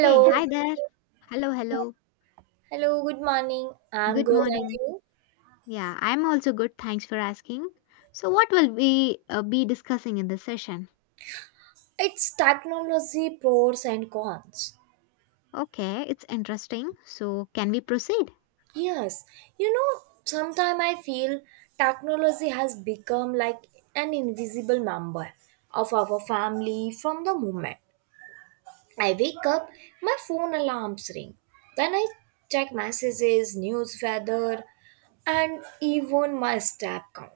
Hey, hi there. Hello, hello. Hello, good morning. I'm Good good, and morning. you? Yeah, I'm also good. Thanks for asking. So, what will we be discussing in this session? It's technology pros and cons. Okay, it's interesting. So, can we proceed? Yes, Sometimes I feel technology has become like an invisible member of our family from the moment I wake up, my phone alarms ring. Then I check messages, news, weather, and even my step count.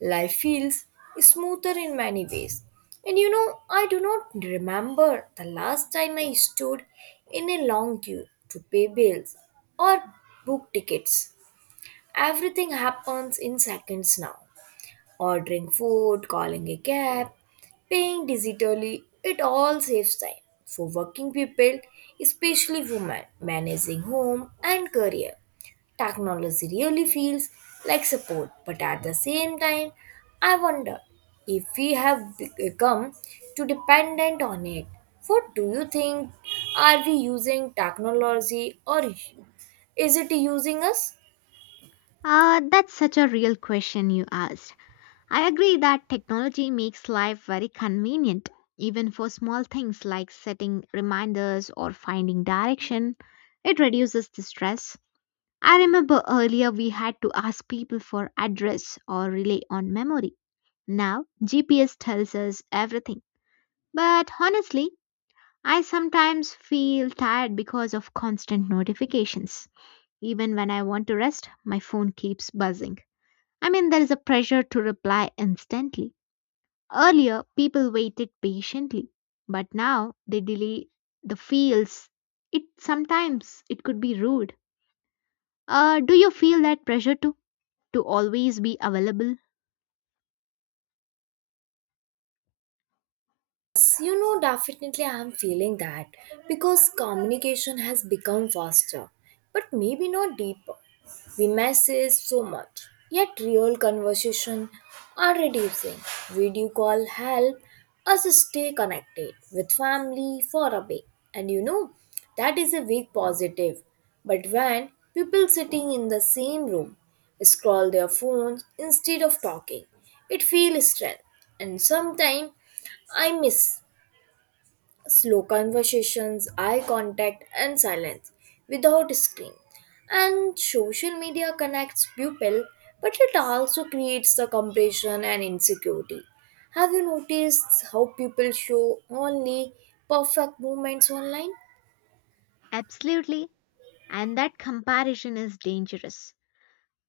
Life feels smoother in many ways. I do not remember the last time I stood in a long queue to pay bills or book tickets. Everything happens in seconds now. Ordering food, calling a cab, paying digitally, it all saves time. For working people, especially women, managing home and career. Technology really feels like support, but at the same time, I wonder if we have become too dependent on it. What do you think? Are we using technology or is it using us? That's such a real question you asked. I agree that technology makes life very convenient, even for small things like setting reminders or finding direction. It reduces the stress. I remember earlier we had to ask people for address or rely on memory. Now, GPS tells us everything. But honestly, I sometimes feel tired because of constant notifications. Even when I want to rest, my phone keeps buzzing. I mean, there is a pressure to reply instantly. Earlier, people waited patiently, but now they delay the feels. It sometimes it could be rude. Do you feel that pressure to always be available? Definitely I am feeling that because communication has become faster, but maybe not deeper. We message so much, yet real conversation are reducing. Video call help us stay connected with family for a bit, and you know, that is a big positive. But when people sitting in the same room scroll their phones instead of talking, it feels strange, and sometimes I miss slow conversations, eye contact, and silence without screen. And social media connects people, but it also creates the comparison and insecurity. Have you noticed how people show only perfect moments online? Absolutely. And that comparison is dangerous.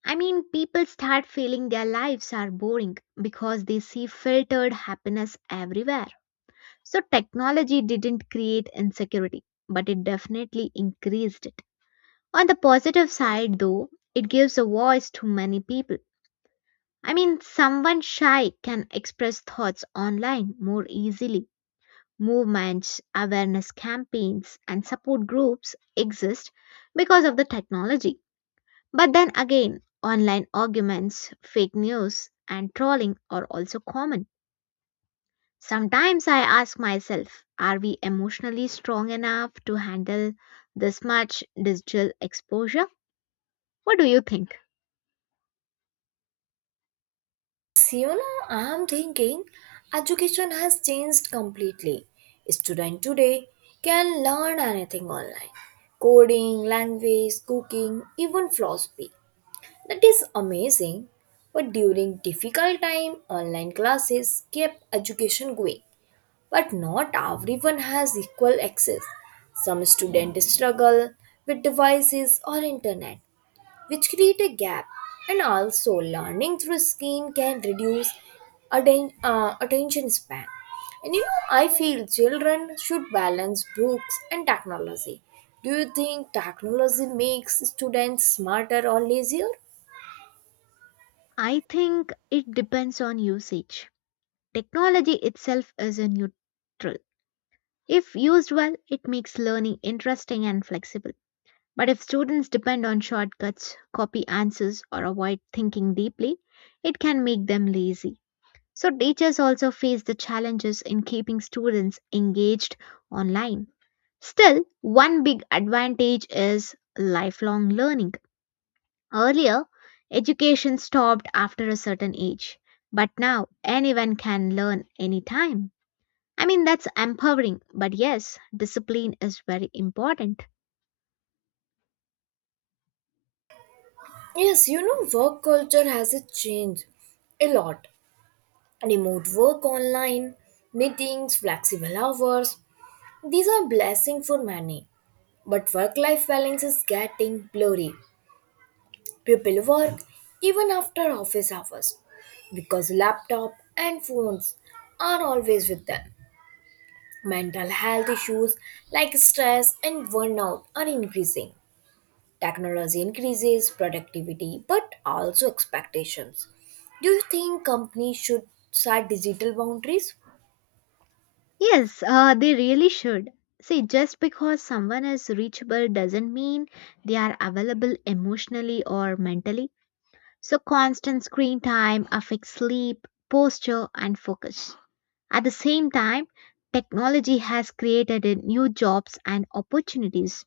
I mean, people start feeling their lives are boring because they see filtered happiness everywhere. So, technology didn't create insecurity, but it definitely increased it. On the positive side, though, it gives a voice to many people. I mean, someone shy can express thoughts online more easily. Movements, awareness campaigns, and support groups exist because of the technology. But then again, online arguments, fake news, and trolling are also common. Sometimes I ask myself, are we emotionally strong enough to handle this much digital exposure? What do you think? Siona, I'm thinking education has changed completely. Students today can learn anything online coding, language, cooking, even philosophy. That is amazing. But during difficult time, online classes kept education going. But not everyone has equal access. Some students struggle with devices or internet, which create a gap. And also, learning through screen can reduce attention span. I feel children should balance books and technology. Do you think technology makes students smarter or lazier? I think it depends on usage. Technology itself is a neutral. If used well, it makes learning interesting and flexible. But if students depend on shortcuts, copy answers, or avoid thinking deeply, it can make them lazy. So, teachers also face the challenges in keeping students engaged online. Still, one big advantage is lifelong learning. Earlier, education stopped after a certain age, but now anyone can learn anytime. I mean, that's empowering, but yes, discipline is very important. Work culture has a changed a lot. Remote work online, meetings, flexible hours. These are blessing for many. But work-life balance is getting blurry. People work even after office hours because laptop and phones are always with them. Mental health issues like stress and burnout are increasing. Technology increases productivity but also expectations. Do you think companies should set digital boundaries? Yes, they really should. See, just because someone is reachable doesn't mean they are available emotionally or mentally. So, constant screen time affects sleep, posture, and focus. At the same time, technology has created a new jobs and opportunities.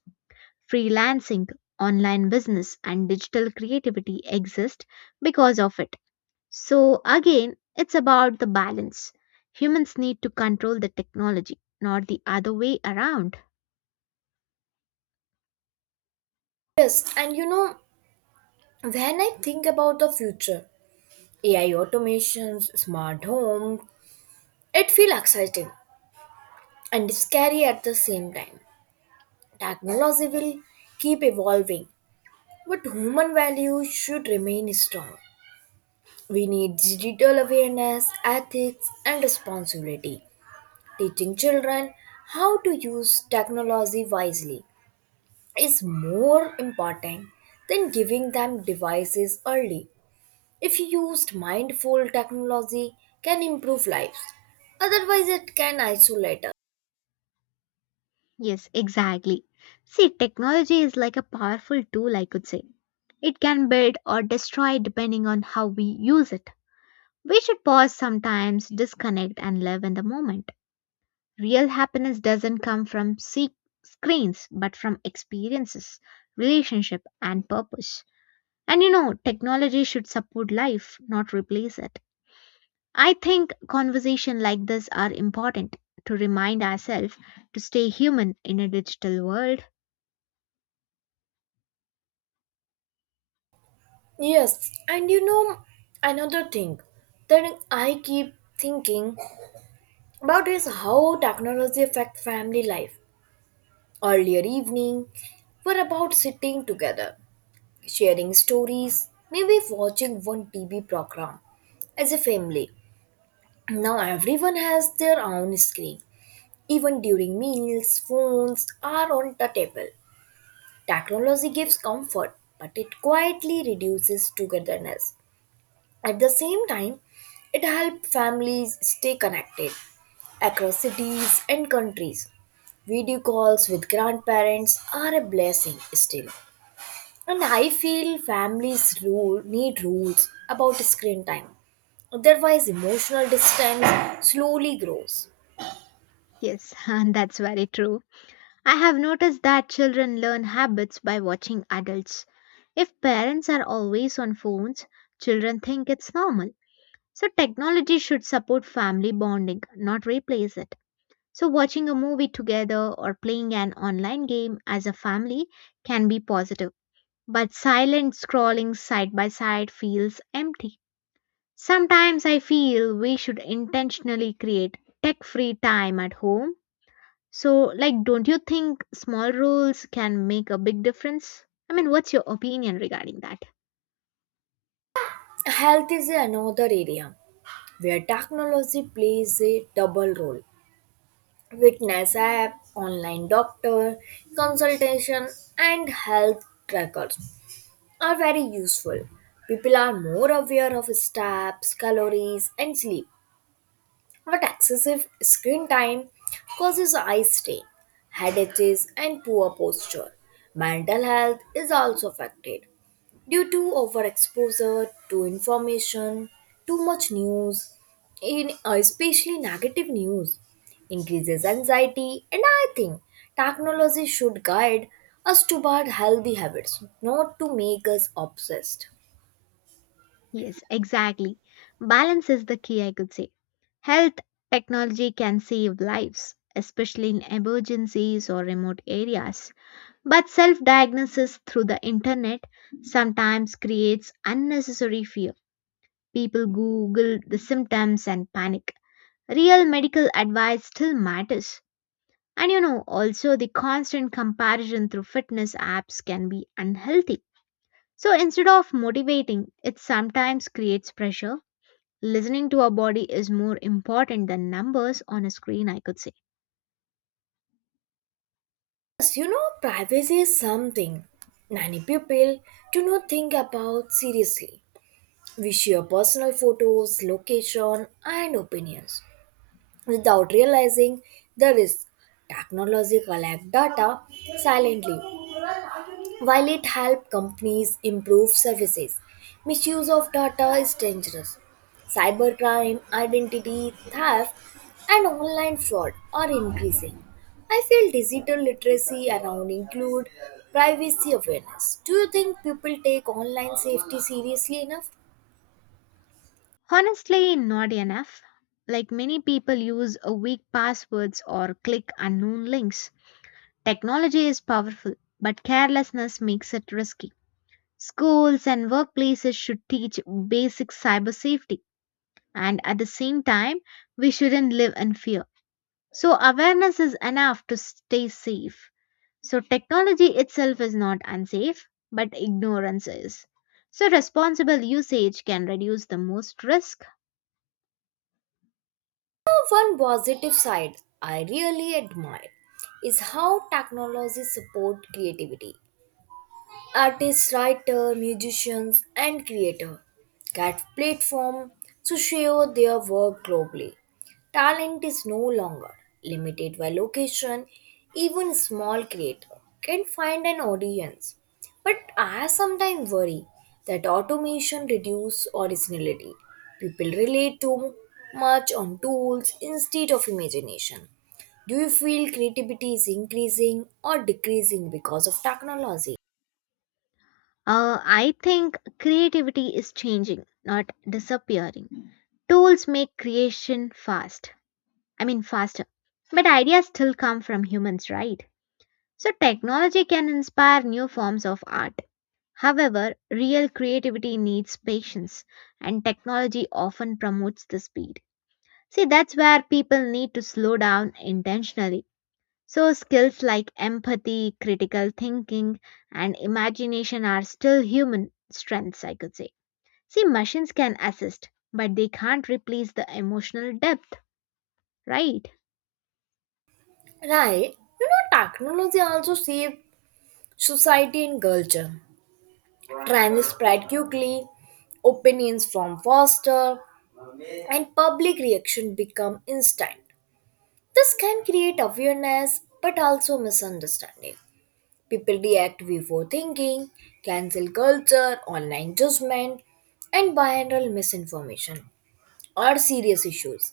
Freelancing, online business, and digital creativity exist because of it. So, again, it's about the balance. Humans need to control the technology, not the other way around. Yes, and you know, when I think about the future, AI automations, smart home, it feels exciting and scary at the same time. Technology will keep evolving, but human values should remain strong. We need digital awareness, ethics, and responsibility. Teaching children how to use technology wisely is more important than giving them devices early. If used mindful, technology can improve lives. Otherwise, it can isolate us. Yes, exactly. See, technology is like a powerful tool, I could say. It can build or destroy depending on how we use it. We should pause sometimes, disconnect, and live in the moment. Real happiness doesn't come from screens, but from experiences, relationship, and purpose. Technology should support life, not replace it. I think conversations like this are important to remind ourselves to stay human in a digital world. Yes, and you know Another thing that I keep thinking about is how technology affects family life. Earlier evening, we're about sitting together sharing stories, maybe watching one TV program as a family. Now everyone has their own screen. Even during meals, phones are on the table. Technology gives comfort, but it quietly reduces togetherness. At the same time, it helps families stay connected across cities and countries. Video calls with grandparents are a blessing still, and I feel families rule need rules about screen time. Otherwise, emotional distance slowly grows. Yes, and that's very true. I have noticed that children learn habits by watching adults. If parents are always on phones, children think it's normal. So, technology should support family bonding, not replace it. So, watching a movie together or playing an online game as a family can be positive. But silent scrolling side by side feels empty. Sometimes I feel we should intentionally create tech free time at home, so, like, don't you think small roles can make a big difference? I mean, what's your opinion regarding that? Health is another area where technology plays a double role. Fitness app, online doctor, consultation, and health trackers are very useful. People are more aware of steps, calories, and sleep. But excessive screen time causes eye strain, headaches, and poor posture. Mental health is also affected due to overexposure to information, too much news, in especially negative news, increases anxiety, and I think technology should guide us toward healthy habits, not to make us obsessed. Yes, exactly. Balance is the key, I could say. Health technology can save lives, especially in emergencies or remote areas. But self diagnosis through the internet sometimes creates unnecessary fear. People Google the symptoms and panic. Real medical advice still matters. Also, the constant comparison through fitness apps can be unhealthy. So instead of motivating, it sometimes creates pressure. Listening to our body is more important than numbers on a screen, I could say. Privacy is something many people do not think about seriously. We share personal photos, location, and opinions without realizing the risk. Technology collects data silently while it helps companies improve services, misuse of data is dangerous. Cybercrime, identity theft, and online fraud are increasing. I feel digital literacy around include privacy awareness. Do you think people take online safety seriously enough? Honestly, not enough. Like many people use a weak passwords or click unknown links. Technology is powerful, but carelessness makes it risky. Schools and workplaces should teach basic cyber safety. And at the same time, we shouldn't live in fear. So awareness is enough to stay safe. So technology itself is not unsafe, but ignorance is. So responsible usage can reduce the most risk. One positive side I really admire is how technology support creativity. Artists, writer, musicians, and creator get platform to share their work globally. Talent is no longer limited by location. Even small creator can find an audience. But I sometimes worry that automation reduces originality. People rely too much on tools instead of imagination. Do you feel creativity is increasing or decreasing because of technology? I think creativity is changing, not disappearing. Tools make creation fast. I mean, faster. But ideas still come from humans, right? So technology can inspire new forms of art. However, real creativity needs patience, and technology often promotes the speed. See, that's where people need to slow down intentionally. So, skills like empathy, critical thinking, and imagination are still human strengths, I could say. See, machines can assist, but they can't replace the emotional depth, right? Right. Technology also saved society and culture. Trends spread quickly, opinions from faster, and public reaction become instant. This can create awareness but also misunderstanding. People react before thinking, cancel culture, online judgment, and viral misinformation are serious issues.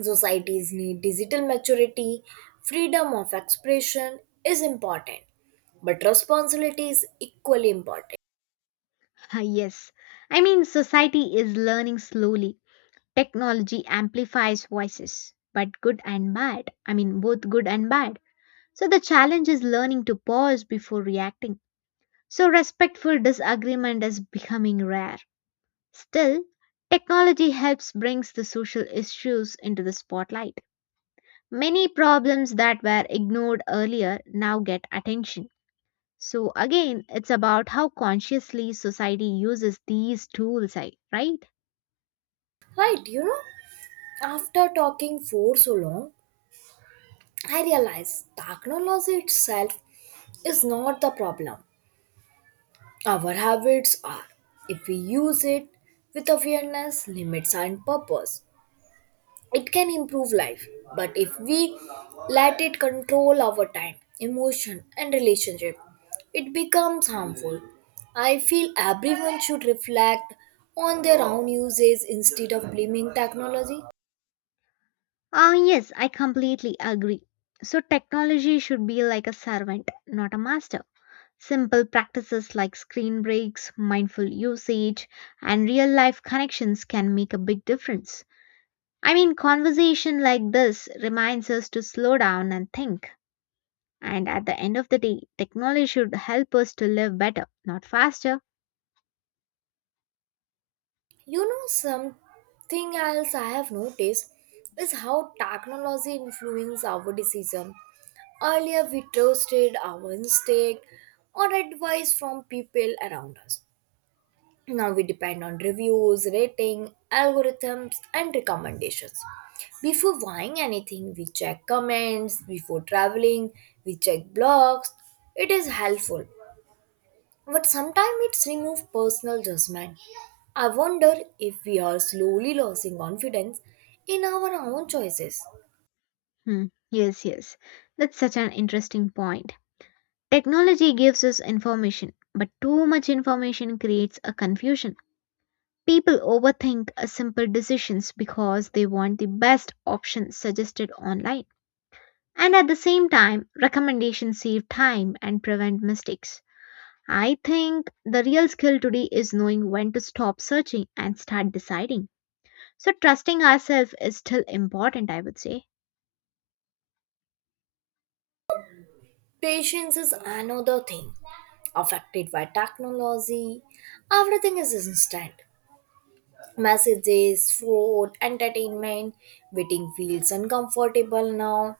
Societies need digital maturity, freedom of expression is important, but responsibility is equally important. Yes. I mean, society is learning slowly. Technology amplifies voices, but good and bad. I mean, both good and bad. So the challenge is learning to pause before reacting. So respectful disagreement is becoming rare. Still, technology helps brings the social issues into the spotlight. Many problems that were ignored earlier now get attention. So again, it's about how consciously society uses these tools, right? Right, you know, After talking for so long, I realize technology itself is not the problem. Our habits are. If we use it with awareness, limits, and purpose, it can improve life, but if we let it control our time emotion and relationship, it becomes harmful. I feel everyone should reflect on their own uses instead of blaming technology. Ah, yes, I completely agree. So, technology should be like a servant, not a master. Simple practices like screen breaks, mindful usage, and real life connections can make a big difference. I mean, conversation like this reminds us to slow down and think. And at the end of the day, technology should help us to live better, not faster. Something else I have noticed is how technology influences our decision. Earlier we trusted our instinct or advice from people around us. Now we depend on reviews, rating, algorithms, and recommendations. Before buying anything, we check comments. Before traveling, we check blogs. It is helpful, but sometimes it's remove personal judgment. I wonder if we are slowly losing confidence in our own choices. Hmm, yes, yes. That's such an interesting point. Technology gives us information, but too much information creates a confusion. People overthink simple decisions because they want the best option suggested online. And at the same time, recommendations save time and prevent mistakes. I think the real skill today is knowing when to stop searching and start deciding. So, trusting ourselves is still important, I would say. Patience is another thing affected by technology. Everything is instant. Messages, food, entertainment, waiting feels uncomfortable now.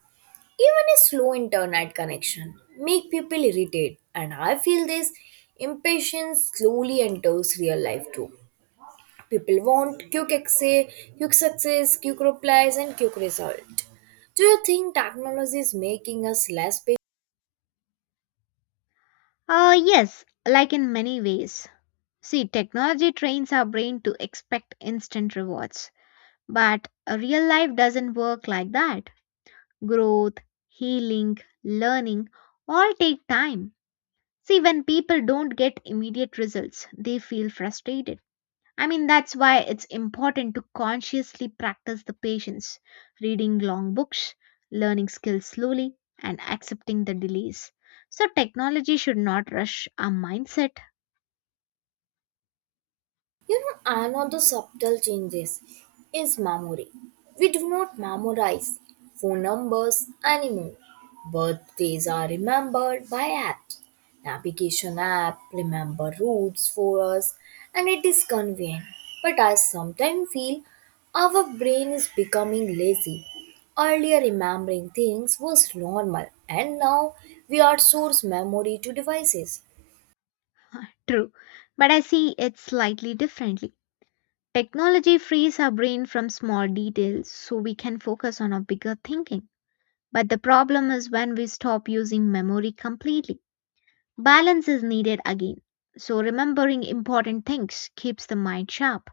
Even a slow internet connection make people irritated, and I feel this impatience slowly enters real life too. People want quick access, quick success, quick replies, and quick result. Do you think technology is making us less Yes, like in many ways. See, technology trains our brain to expect instant rewards, but a real life doesn't work like that. Growth, healing, learning all take time. See, when people don't get immediate results, they feel frustrated. I mean, that's why it's important to consciously practice the patience, reading long books, learning skills slowly, and accepting the delays. So, technology should not rush our mindset. Another subtle changes is memory. We do not memorize phone numbers anymore. Birthdays are remembered by apps. Navigation app remember routes for us and it is convenient. But I sometimes feel our brain is becoming lazy. Earlier remembering things was normal and now we outsource memory to devices. True, but I see it slightly differently. Technology frees our brain from small details so we can focus on our bigger thinking. But the problem is when we stop using memory completely. Balance is needed again. So, remembering important things keeps the mind sharp.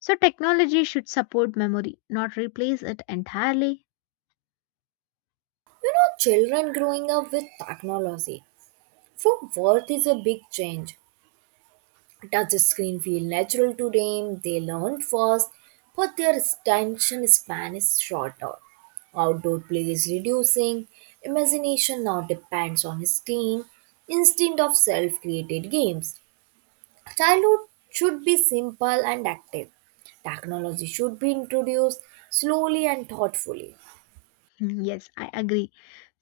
So, technology should support memory, not replace it entirely. Children growing up with technology For Worth is a big change. Touch screen feel natural to them, they learn fast, but their attention span is shorter. Outdoor play is reducing, imagination now depends on screen instead of self-created games. Childhood should be simple and active. Technology should be introduced slowly and thoughtfully. Hmm, yes, I agree.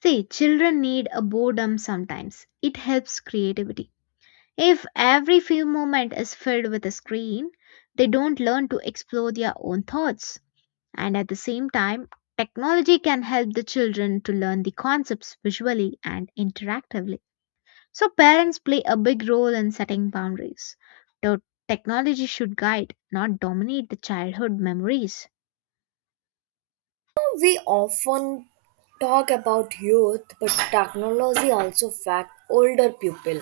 See, children need a boredom sometimes. It helps creativity. If every few moments is filled with a screen, they don't learn to explore their own thoughts. And at the same time, technology can help the children to learn the concepts visually and interactively. So, parents play a big role in setting boundaries. Though technology should guide, not dominate the childhood memories. We often talk about youth, but technology also affects older people.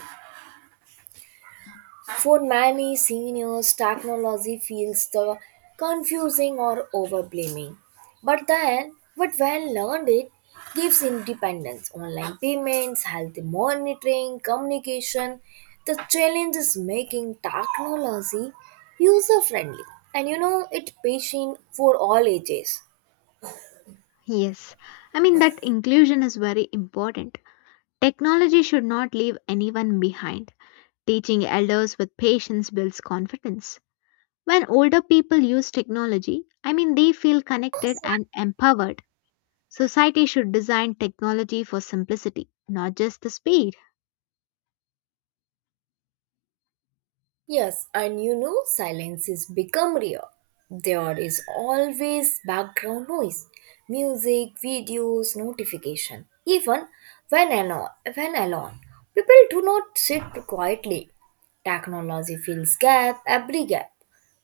For many seniors, technology feels the confusing or overblaming. But then, but when learned, it gives independence, online payments, healthy monitoring, communication. The challenge is making technology user friendly and it patient for all ages. Yes, I mean that inclusion is very important. Technology should not leave anyone behind. Teaching elders with patience builds confidence. When older people use technology, I mean they feel connected and empowered. Society should design technology for simplicity, not just the speed. Silence is become rare. There is always background noise, music, videos, notification. Even when alone, when alone, people do not sit quietly. Technology fills gap every gap,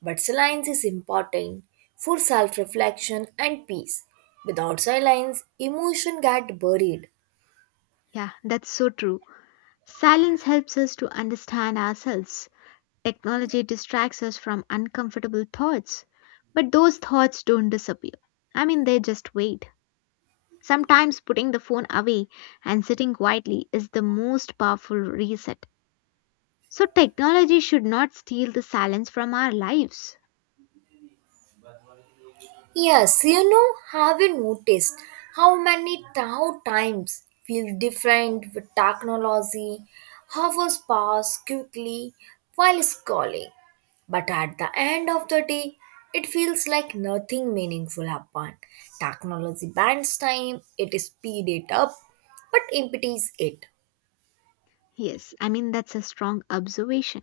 but silence is important for self-reflection and peace. Without silence, emotion get buried. Yeah, that's so true. Silence helps us to understand ourselves. Technology distracts us from uncomfortable thoughts. But those thoughts don't disappear. I mean, they just wait. Sometimes putting the phone away and sitting quietly is the most powerful reset. So, technology should not steal the silence from our lives. Yes, you know, have you noticed how times feel different with technology? Hours pass quickly while scrolling, but at the end of the day, it feels like nothing meaningful happened. Technology bans time, it speed it up, but impedes it. Yes, I mean, that's a strong observation.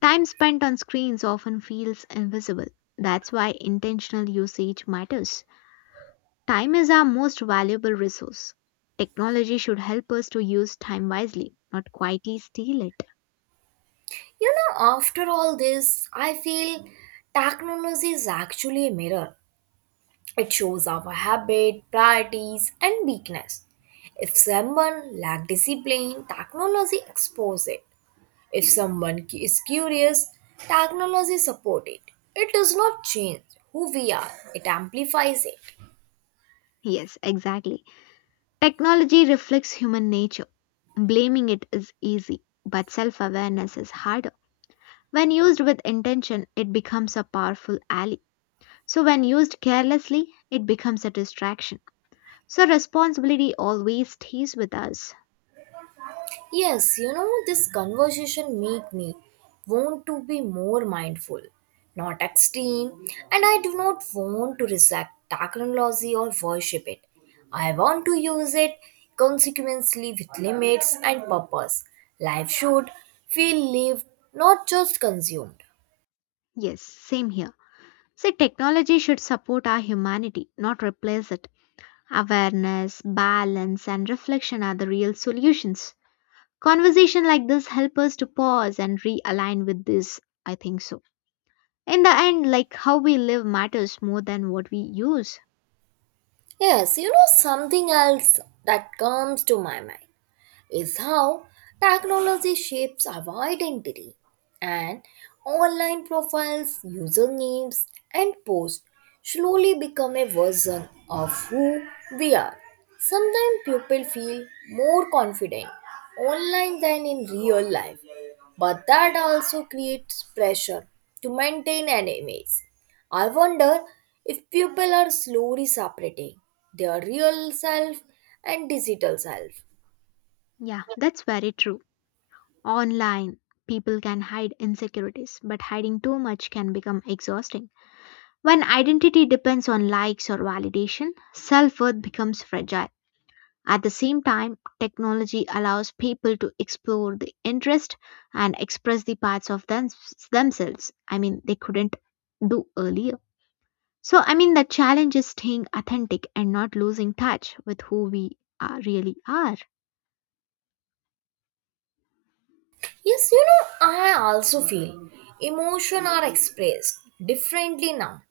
Time spent on screens often feels invisible. That's why intentional usage matters. Time is our most valuable resource. Technology should help us to use time wisely, not quietly steal it. After all this, I feel technology is actually a mirror. It shows our habit, priorities, and weakness. If someone lacks discipline, technology exposes it. If someone cu- is curious, technology supports it. It does not change who we are, it amplifies it. Yes, exactly. Technology reflects human nature. Blaming it is easy, but self awareness is harder. When used with intention, it becomes a powerful ally. So, when used carelessly, it becomes a distraction. So, responsibility always stays with us. This conversation make me want to be more mindful, not extreme, and I do not want to reject technology or worship it. I want to use it consequently with limits and purpose. Life should feel lived, not just consumed. Yes, same here. See, technology should support our humanity, not replace it. Awareness, balance, and reflection are the real solutions. Conversation like this help us to pause and realign with this. I think so. In the end, like how we live matters more than what we use. Something else that comes to my mind is how technology shapes our identity and online profiles, usernames, and posts slowly become a version of who we are. Sometimes people feel more confident online than in real life, but that also creates pressure to maintain an image. I wonder if people are slowly separating their real self and digital self. Yeah, that's very true. Online, people can hide insecurities, but hiding too much can become exhausting. When identity depends on likes or validation, self worth becomes fragile. At the same time, technology allows people to explore the interest and express the parts of them, themselves. I mean, they couldn't do earlier. So, I mean, the challenge is staying authentic and not losing touch with who we are, really are. I also feel emotion are expressed differently now.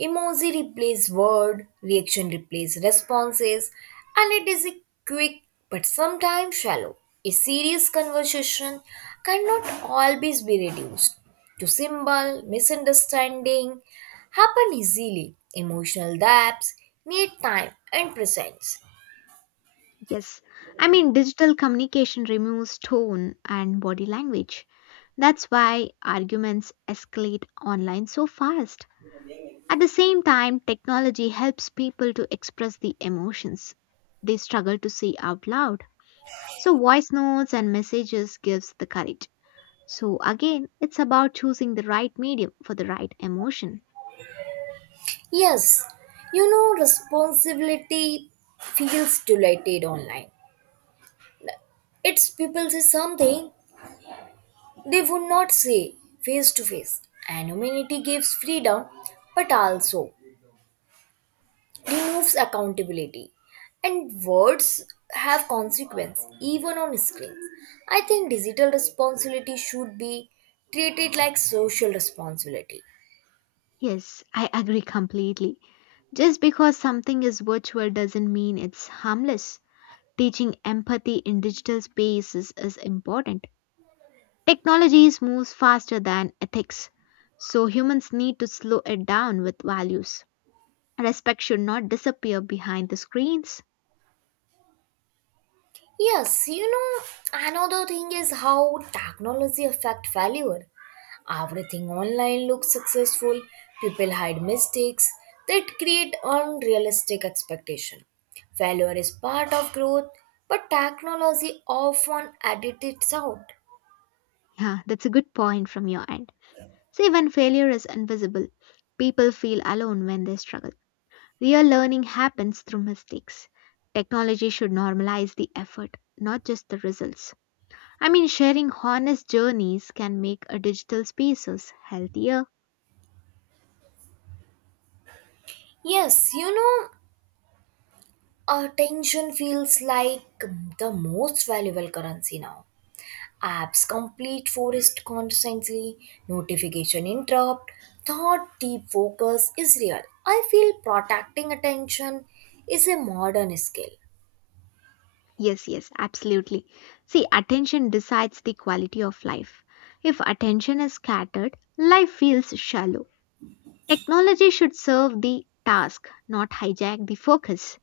Emoji replace word, reaction replace responses, and it is a quick but sometimes shallow. A serious conversation cannot always be reduced to symbol, misunderstanding happen easily. Emotional gaps need time and presence. Yes. I mean, digital communication removes tone and body language. That's why arguments escalate online so fast. At the same time, technology helps people to express the emotions they struggle to say out loud. So voice notes and messages gives the courage. So again, it's about choosing the right medium for the right emotion. Yes, Responsibility feels dilated online. Its people say something they would not say face to face. Anonymity gives freedom but also removes accountability. And words have consequence even on screens. I think digital responsibility should be treated like social responsibility. Yes, I agree completely. Just because something is virtual doesn't mean it's harmless. Teaching empathy in digital spaces is important. Technologies moves faster than ethics, so humans need to slow it down with values. Respect should not disappear behind the screens. Yes, you know, Another thing is how technology affect failure. Everything online looks successful, people hide mistakes that create unrealistic expectation. Failure is part of growth, but technology often edits out. Yeah, that's a good point from your end. See, when failure is invisible, people feel alone when they struggle. Real learning happens through mistakes. Technology should normalize the effort, not just the results. I mean, sharing honest journeys can make a digital spaces healthier. Yes, you know, Attention feels like the most valuable currency now. Apps complete forest constantly, notification interrupt, thought deep focus is real. I feel protecting attention is a modern skill. Yes, yes, absolutely. See, attention decides the quality of life. If attention is scattered, life feels shallow. Technology should serve the task, not hijack the focus.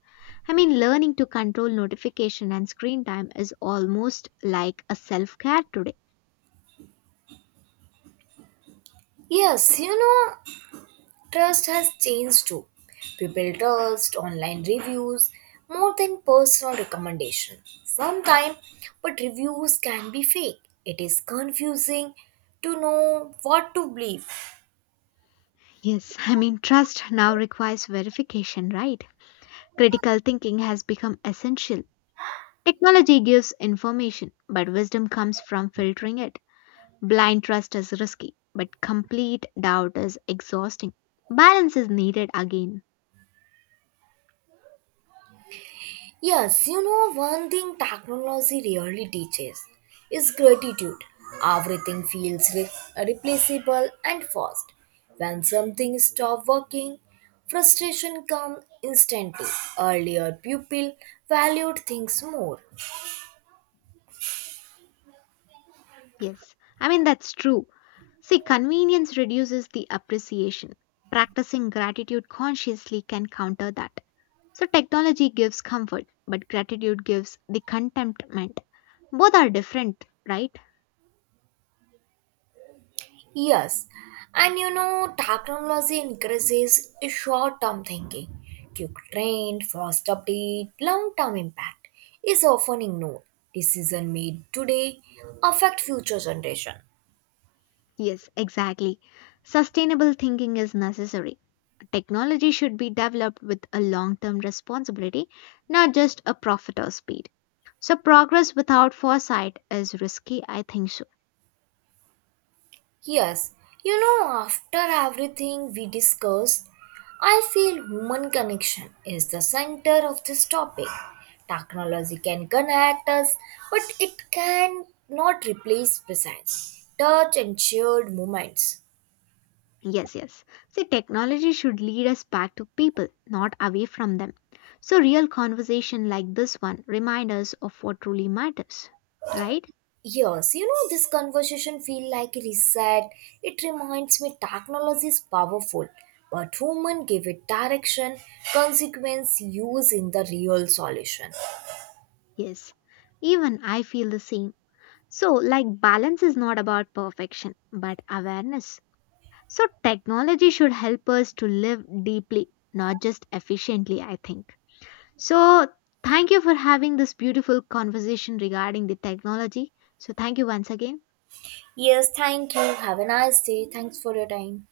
I mean, learning to control notification and screen time is almost like a self care today. Yes, you know, Trust has changed too. People trust online reviews more than personal recommendation. Sometimes, but reviews can be fake. It is confusing to know what to believe. Yes, I mean, trust now requires verification, right? Critical thinking has become essential. Technology gives information, but wisdom comes from filtering it. Blind trust is risky, but complete doubt is exhausting. Balance is needed again. One thing technology really teaches is gratitude. Everything feels replaceable and fast. When something stops working, frustration comes instantly. Earlier, people valued things more. Yes, I mean, that's true. See, convenience reduces the appreciation. Practicing gratitude consciously can counter that. So, technology gives comfort, but gratitude gives the contentment. Both are different, right? Yes, Technology increases short term thinking. Quick trend, fast update, long term impact is often ignored. Decision made today affect future generation. Yes, exactly. Sustainable thinking is necessary. Technology should be developed with a long term responsibility, not just a profit or speed. So, progress without foresight is risky, I think so. Yes, After everything we discussed, I feel human connection is the center of this topic. Technology can connect us, but it can not replace presence, touch, and shared moments. Yes, yes. See, technology should lead us back to people, not away from them. So, real conversation like this one remind us of what truly matters, right? This conversation feel like a reset. It reminds me technology is powerful, but human give it direction, consequence, use in the real solution. Yes. Even I feel the same. So, like, balance is not about perfection, but awareness. So, technology should help us to live deeply, not just efficiently, I think. So, thank you for having this beautiful conversation regarding the technology. So, thank you once again. Yes, thank you. Have a nice day. Thanks for your time.